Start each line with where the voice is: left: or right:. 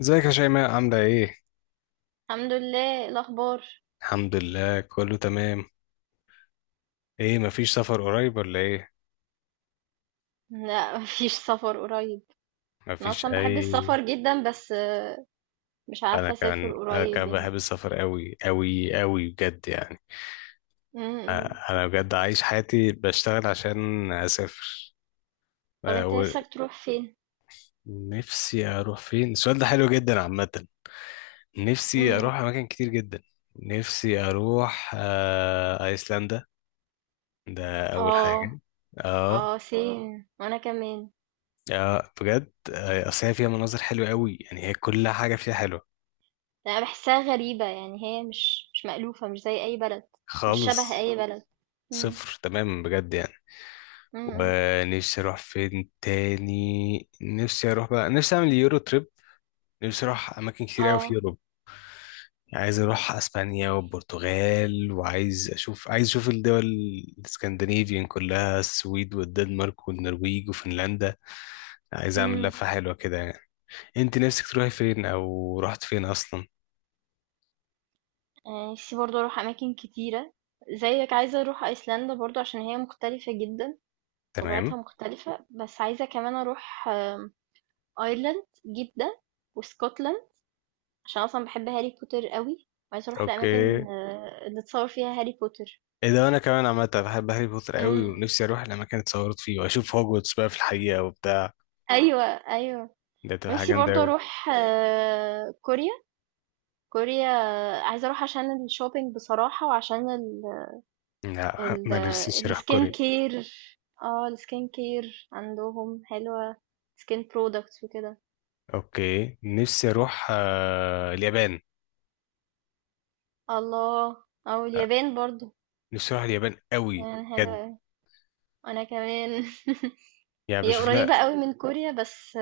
left: ازيك يا شيماء، عاملة ايه؟
right: الحمد لله، إيه الأخبار؟
left: الحمد لله، كله تمام. ايه، مفيش سفر قريب ولا ايه؟
right: لا، مفيش سفر قريب. أنا
left: مفيش
right: أصلا بحب
left: اي.
right: السفر جدا، بس مش
left: انا
right: عارفة أسافر
left: كان انا كان
right: قريب، يعني.
left: بحب السفر قوي قوي قوي بجد يعني.
right: إمم.
left: اه، انا بجد عايش حياتي بشتغل عشان اسافر.
right: طب
left: اه،
right: أنت نفسك تروح فين؟
left: ونفسي اروح فين؟ السؤال ده حلو جدا عامة. نفسي
right: امم.
left: اروح اماكن كتير جدا. نفسي اروح ايسلندا، ده اول
right: اه.
left: حاجة.
right: اه،
left: اه،
right: سين وأنا كمان.
left: اه، بجد. اصل هي فيها مناظر حلوه قوي، يعني هي كل حاجه فيها حلوه.
right: أنا بحسها غريبة، يعني هي مش مألوفة، مش زي أي بلد، مش شبه
left: خالص.
right: أي بلد. امم.
left: صفر تمام بجد يعني.
right: إمم.
left: ونفسي اروح فين تاني؟ نفسي اروح بقى، نفسي اعمل يورو تريب. نفسي اروح اماكن كتير قوي في
right: اه.
left: اوروبا. عايز اروح اسبانيا والبرتغال، وعايز اشوف عايز اشوف الدول الاسكندنافيين كلها، السويد والدنمارك والنرويج وفنلندا. عايز اعمل
right: امم.
left: لفه حلوه كده يعني. انت نفسك تروحي فين او رحت فين اصلا؟
right: نفسي برضه أروح أماكن كتيرة، زيك عايزة أروح أيسلندا برضو عشان هي مختلفة جدا،
left: تمام.
right: طبيعتها مختلفة، بس عايزة كمان أروح أيرلند جدة، واسكتلند، عشان أصلًا باحب هاري بوتر أوي، وعايزة أروح
left: اوكي.
right: لأماكن اللي اتصور فيها هاري بوتر.
left: ايه ده، انا كمان عامه بحب هاري بوتر قوي،
right: إمم، آه.
left: ونفسي اروح الاماكن اتصورت فيه واشوف هوجورتس بقى في الحقيقه وبتاع.
right: أيوه، أيوه.
left: ده تبقى حاجه
right: نفسي
left: جامده
right: برضه
left: قوي.
right: أروح كوريا، كوريا، عايزة أروح عشان الshopping بصراحة، وعشان ال
left: لا،
right: ال
left: ما نفسيش اروح
right: الskin
left: كوريا.
right: care. الskin care عندهم حلوة، skin products وكده.
left: اوكي. نفسي اروح اليابان.
right: الله!
left: آه،
right: واليابان برضه،
left: نفسي اروح اليابان
right: اليابان برضو
left: قوي
right: يعني
left: بجد.
right: حلوة أوي. وأنا كمان.
left: يعني
right: هي قريبة أوي من كوريا، بس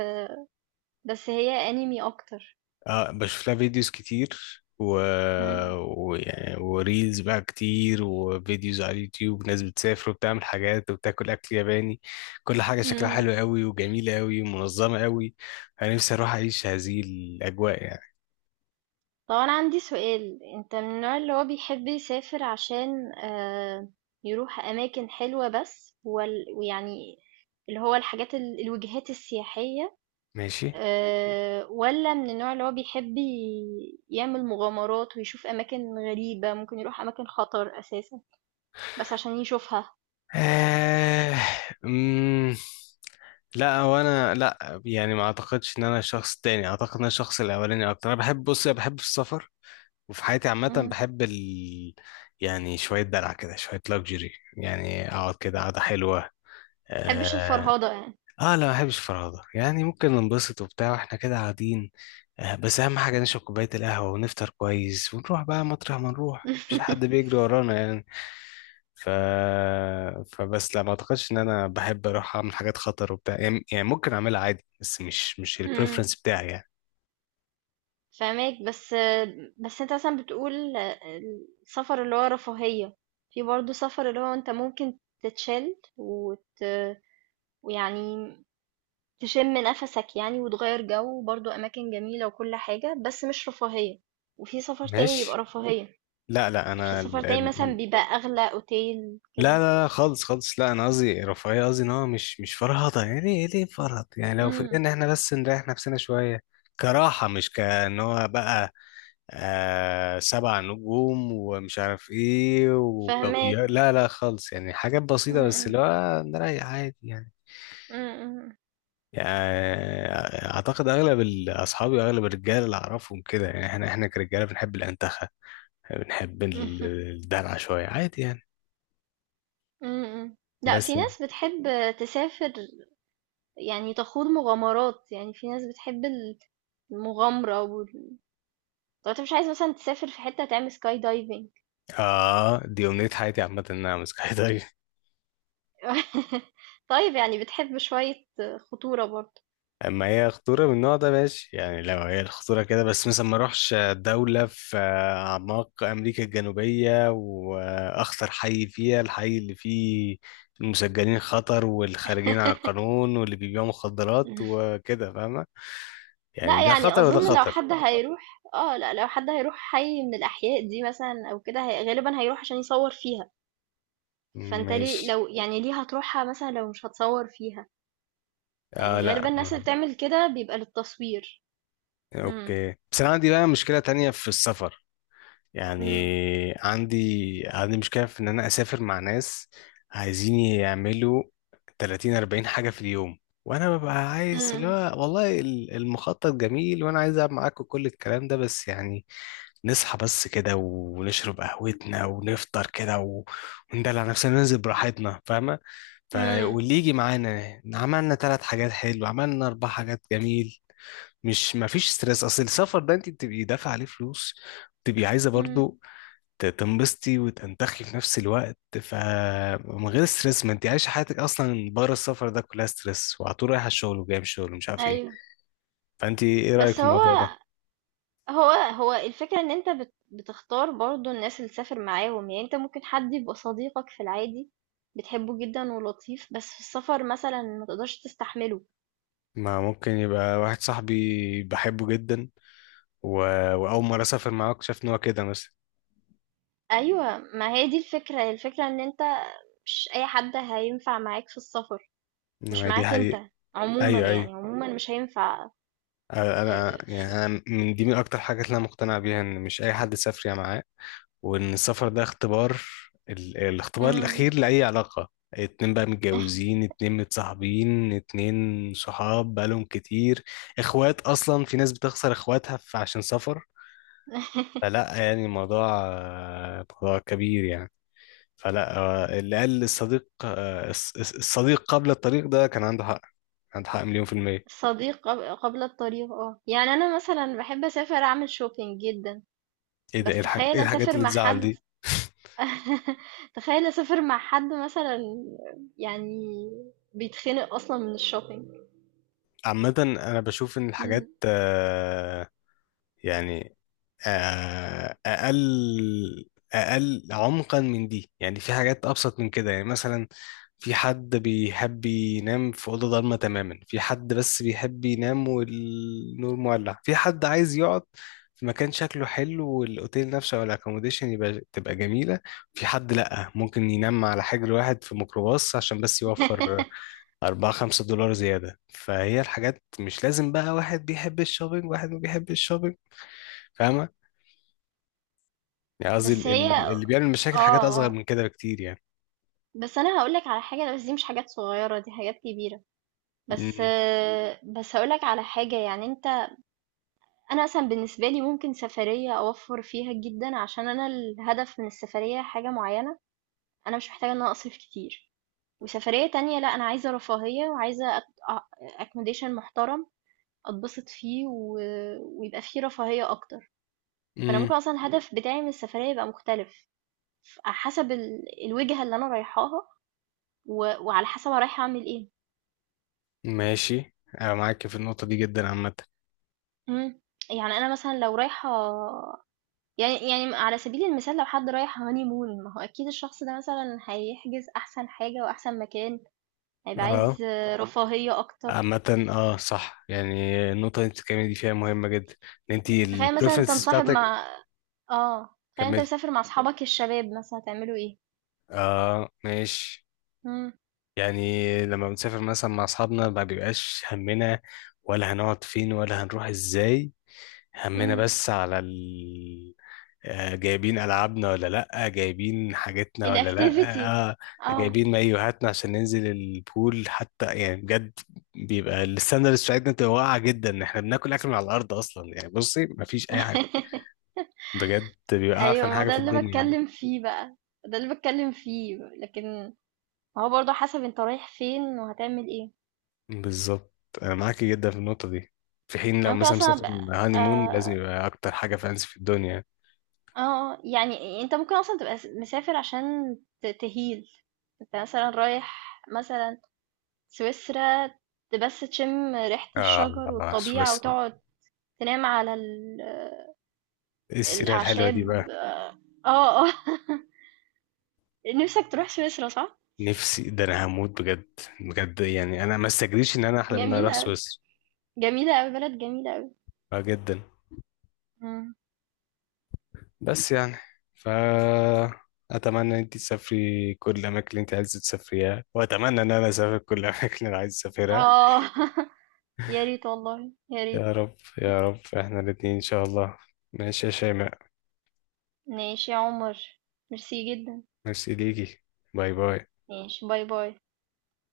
right: بس هي أنمي أكتر.
left: بشوف لها، فيديوز كتير
right: مم.
left: ويعني وريلز بقى كتير وفيديوز على اليوتيوب، ناس بتسافر وبتعمل حاجات وبتاكل اكل ياباني. كل حاجة شكلها
right: امم.
left: حلو قوي وجميلة قوي ومنظمة قوي. انا نفسي اروح اعيش هذه الاجواء يعني.
right: طب أنا عندي سؤال، أنت من النوع اللي هو بيحب يسافر عشان يروح أماكن حلوة بس، ويعني اللي هو الحاجات الوجهات السياحية،
left: ماشي.
right: ولا من النوع اللي هو بيحب يعمل مغامرات ويشوف أماكن غريبة، ممكن يروح أماكن خطر أساسا، بس عشان يشوفها؟
left: آه... مم... لا، هو انا، لا يعني ما اعتقدش ان انا شخص تاني، اعتقد ان انا الشخص الاولاني اكتر. انا بحب بص، أنا بحب السفر، وفي حياتي عامة
right: مم.
left: بحب يعني شوية دلع كده، شوية لاكجري، يعني أقعد كده قعدة حلوة.
right: محبش
left: آه...
right: الفرهدة يعني.
left: آه، لا، ما بحبش الفرهدة يعني. ممكن ننبسط وبتاع وإحنا كده قاعدين. بس أهم حاجة نشرب كوباية القهوة ونفطر كويس، ونروح بقى مطرح ما نروح، مش حد بيجري ورانا يعني. ف... فبس لا، ما أعتقدش إن أنا بحب أروح أعمل حاجات خطر وبتاع يعني. يعني ممكن أعملها عادي، بس مش
right: مم.
left: البريفرنس بتاعي يعني.
right: فاهماك، بس انت مثلا بتقول السفر اللي هو رفاهية، في برضه سفر اللي هو انت ممكن تتشل ويعني تشم نفسك يعني، وتغير جو، وبرضه اماكن جميلة وكل حاجة، بس مش رفاهية، وفي سفر تاني بيبقى
left: ماشي.
right: رفاهية يعني،
left: لا لا
right: في
left: انا.
right: سفر تاني مثلا بيبقى اغلى اوتيل
left: لا
right: كده.
left: لا لا، خالص خالص. لا، انا قصدي رفاهيه، قصدي ان هو مش فرهضه يعني، ايه ليه فرهض يعني؟ لو في
right: امم.
left: ان احنا بس نريح نفسنا شويه كراحه، مش كان هو بقى سبع نجوم ومش عارف ايه وكافيار،
right: فاهماك.
left: لا لا خالص، يعني حاجات بسيطه بس
right: امم.
left: اللي هو نريح عادي يعني.
right: امم، امم.
left: يعني اعتقد اغلب اصحابي، اغلب الرجاله اللي اعرفهم كده، يعني احنا كرجاله بنحب الانتخه، بنحب ال- الدلع شويه عادي يعني.
right: امم. لا، في
left: بس
right: ناس بتحب تسافر، يعني تخوض مغامرات، يعني في ناس بتحب المغامرة طب انت مش عايز مثلا تسافر في حتة تعمل سكاي دايفنج؟
left: اه دي امنية حياتي عامة، ان انا امسك حيطان.
right: طيب، يعني بتحب شوية خطورة برضه؟
left: اما هي خطورة من النوع ده، ماشي يعني. لو هي الخطورة كده بس، مثلا ما اروحش دولة في اعماق امريكا الجنوبية واخطر حي فيها، الحي اللي فيه المسجلين خطر والخارجين عن القانون واللي بيبيعوا مخدرات وكده، فاهمة؟ يعني
right: لا،
left: ده
right: يعني
left: خطر وده
right: اظن لو بحب
left: خطر.
right: حد الخطر هيروح لا، لو حد هيروح حي من الاحياء دي مثلا او كده، غالبا هيروح عشان يصور فيها، فانت ليه،
left: ماشي.
right: لو يعني ليه هتروحها مثلا لو مش هتصور فيها؟
left: اه،
right: يعني
left: لا،
right: غالبا الناس اللي مثلا بتعمل كده بيبقى للتصوير. امم،
left: اوكي. بس انا عندي بقى مشكلة تانية في السفر. يعني
right: امم،
left: عندي عندي مشكلة في إن أنا أسافر مع ناس عايزين يعملوا 30 40 حاجة في اليوم، وأنا ببقى عايز، اللي هو، والله المخطط جميل وأنا عايز ألعب معاكم كل الكلام ده، بس يعني نصحى بس كده، ونشرب قهوتنا ونفطر كده و- وندلع نفسنا، ننزل براحتنا، فاهمة؟
right: امم،
left: فاللي يجي معانا عملنا ثلاث حاجات حلوة، عملنا أربع حاجات، جميل، مش مفيش ستريس. أصل السفر ده أنت بتبقي دافعة عليه فلوس، تبقي عايزه
right: امم.
left: برضو تنبسطي وتنتخي في نفس الوقت، فمن غير ستريس. ما انت عايشه حياتك اصلا بره السفر ده كلها ستريس، وعلى طول رايحه الشغل وجايه من الشغل ومش عارف ايه.
right: ايوه،
left: فانت ايه رايك
right: بس
left: في
right: هو
left: الموضوع ده؟
right: هو هو الفكرة ان انت بتختار برضو الناس اللي تسافر معاهم، يعني انت ممكن حد يبقى صديقك في العادي، بتحبه جدا ولطيف، بس في السفر مثلا ما تقدرش تستحمله.
left: ما ممكن يبقى واحد صاحبي بحبه جدا و... واول مره اسافر معاه اكتشفت ان هو كده مثلا.
right: ايوه، ما هي دي الفكرة ان انت مش اي حد هينفع معاك في السفر،
left: ما
right: مش
left: هي دي
right: معاك
left: حقيقه.
right: انت، عموما
left: ايوه، ايوه.
right: يعني عموما مش هينفع.
left: انا،
right: آه،
left: يعني
right: في-
left: انا من دي، من اكتر حاجات اللي انا مقتنع بيها، ان مش اي حد سافر يا معاه، وان السفر ده اختبار، ال- الاختبار
right: مم.
left: الاخير لاي علاقه. اتنين بقى متجوزين، اتنين متصاحبين، اتنين صحاب بقالهم كتير، اخوات اصلا، في ناس بتخسر اخواتها عشان سفر. فلا يعني الموضوع، موضوع كبير يعني. فلا، اللي قال الصديق، الصديق قبل الطريق، ده كان عنده حق. عنده حق مليون في المية.
right: صديق قبل الطريق، يعني انا مثلا بحب اسافر اعمل شوبينج جدا،
left: ايه ده، ايه
right: بس تخيل
left: إيه الحاجات
right: اسافر
left: اللي
right: مع
left: تزعل
right: حد.
left: دي؟
right: تخيل اسافر مع حد مثلا، يعني بيتخنق اصلا من الشوبينج.
left: عامة، أنا بشوف إن
right: مم.
left: الحاجات، يعني، آه، اقل اقل عمقا من دي يعني. في حاجات ابسط من كده يعني. مثلا في حد بيحب ينام في اوضه ضلمه تماما، في حد بس بيحب ينام والنور مولع، في حد عايز يقعد في مكان شكله حلو والاوتيل نفسه او الاكوموديشن تبقى جميله، في حد لا، ممكن ينام على حجر واحد في ميكروباص عشان بس يوفر 4 $5 زياده. فهي الحاجات، مش لازم بقى واحد بيحب الشوبينج واحد ما بيحبش الشوبينج، فاهمه؟ يعني قصدي
right: بس هي،
left: اللي بيعمل
right: اه،
left: مشاكل حاجات أصغر
right: اه.
left: من كده بكتير يعني.
right: بس انا هقولك على حاجه، بس دي مش حاجات صغيره، دي حاجات كبيره، بس
left: امم
right: آه، بس هقولك على حاجه، يعني انت، انا مثلا بالنسبه لي ممكن سفريه اوفر فيها جدا عشان انا الهدف من السفريه حاجه معينه، انا مش محتاجه ان انا اصرف كتير. وسفريه تانية، لا، انا عايزه رفاهيه وعايزه اكوموديشن محترم أتبسط فيه ويبقى فيه رفاهية أكتر، فأنا
left: امم،
right: ممكن أصلا الهدف بتاعي من السفرية يبقى مختلف، حسب الوجهة اللي أنا رايحاها، و... وعلى حسب أنا رايحة أعمل إيه.
left: ماشي. أنا معاك في النقطة دي جدا عامة.
right: مم. يعني أنا مثلا لو رايحة، يعني على سبيل المثال، لو حد رايح هاني مون، ما هو أكيد الشخص ده مثلا هيحجز أحسن حاجة وأحسن مكان، هيبقى
left: اه،
right: عايز رفاهية أكتر.
left: صح يعني. النقطة اللي انت بتتكلمي دي فيها مهمة جدا، ان انت
right: تخيل مثلا أنت ممكن
left: البريفرنسز
right: مصاحب
left: بتاعتك.
right: مع، تخيل أنت
left: كملي.
right: مسافر مع أصحابك الشباب، مثلا هتعملوا إيه؟
left: اه، ماشي.
right: مم.
left: يعني لما بنسافر مثلا مع اصحابنا، ما بيبقاش همنا ولا هنقعد فين ولا هنروح ازاي. همنا
right: مم.
left: بس على جايبين ألعابنا ولا لأ، جايبين حاجتنا ولا لأ،
right: الactivity. آه.
left: جايبين مايوهاتنا عشان ننزل البول حتى، يعني بجد بيبقى الستاندرز بتاعتنا بتبقى واقعة جدا، إن احنا بناكل أكل من على الأرض أصلا يعني. بصي، مفيش أي حاجة بجد، بيبقى
right: أيوه،
left: أعفن
right: ما هو
left: حاجة
right: ده
left: في
right: اللي
left: الدنيا يعني.
right: باتكلّم فيه بقى، ده اللي باتكلّم فيه، لكن هو برضه حسب أنت رايح فين وهتعمل إيه.
left: بالظبط. أنا معاكي جدا في النقطة دي. في حين لو
right: أنا ممكن
left: مثلا
right: أصلًا
left: مسافر
right: أبقى.
left: هاني مون، لازم
right: آه،
left: يبقى أكتر حاجة فانسي في الدنيا.
right: يعني أنت ممكن أصلًا تبقى مسافر عشان تheal. أنت مثلًا رايح، مثلًا سويسرا، بس تشم ريحة الشجر
left: آه
right: والطبيعة،
left: سويسرا!
right: وتقعد تنام على
left: إيه السيرة الحلوة دي؟
right: الأعشاب. آه، آه، نِفْسك تروح سويسرا صح؟
left: نفسي، ده انا هموت بجد بجد يعني. انا ما استجريش ان انا احلم ان انا اروح
right: جميلة،
left: سويسرا.
right: جميلة أوي، بلد جميلة أوي.
left: آه، جدا.
right: مم.
left: بس يعني، ف اتمنى ان انت تسافري كل الاماكن اللي انت عايزه تسافريها، واتمنى ان انا اسافر كل الاماكن اللي انا عايز اسافرها.
right: اه. يا ريت والله، يا ريت.
left: يا رب، يا رب، احنا الاتنين ان شاء الله. ماشي يا شيماء.
right: ماشي يا عمر، ميرسي جدا.
left: ميرسي ليكي. باي باي.
right: ماشي، باي باي.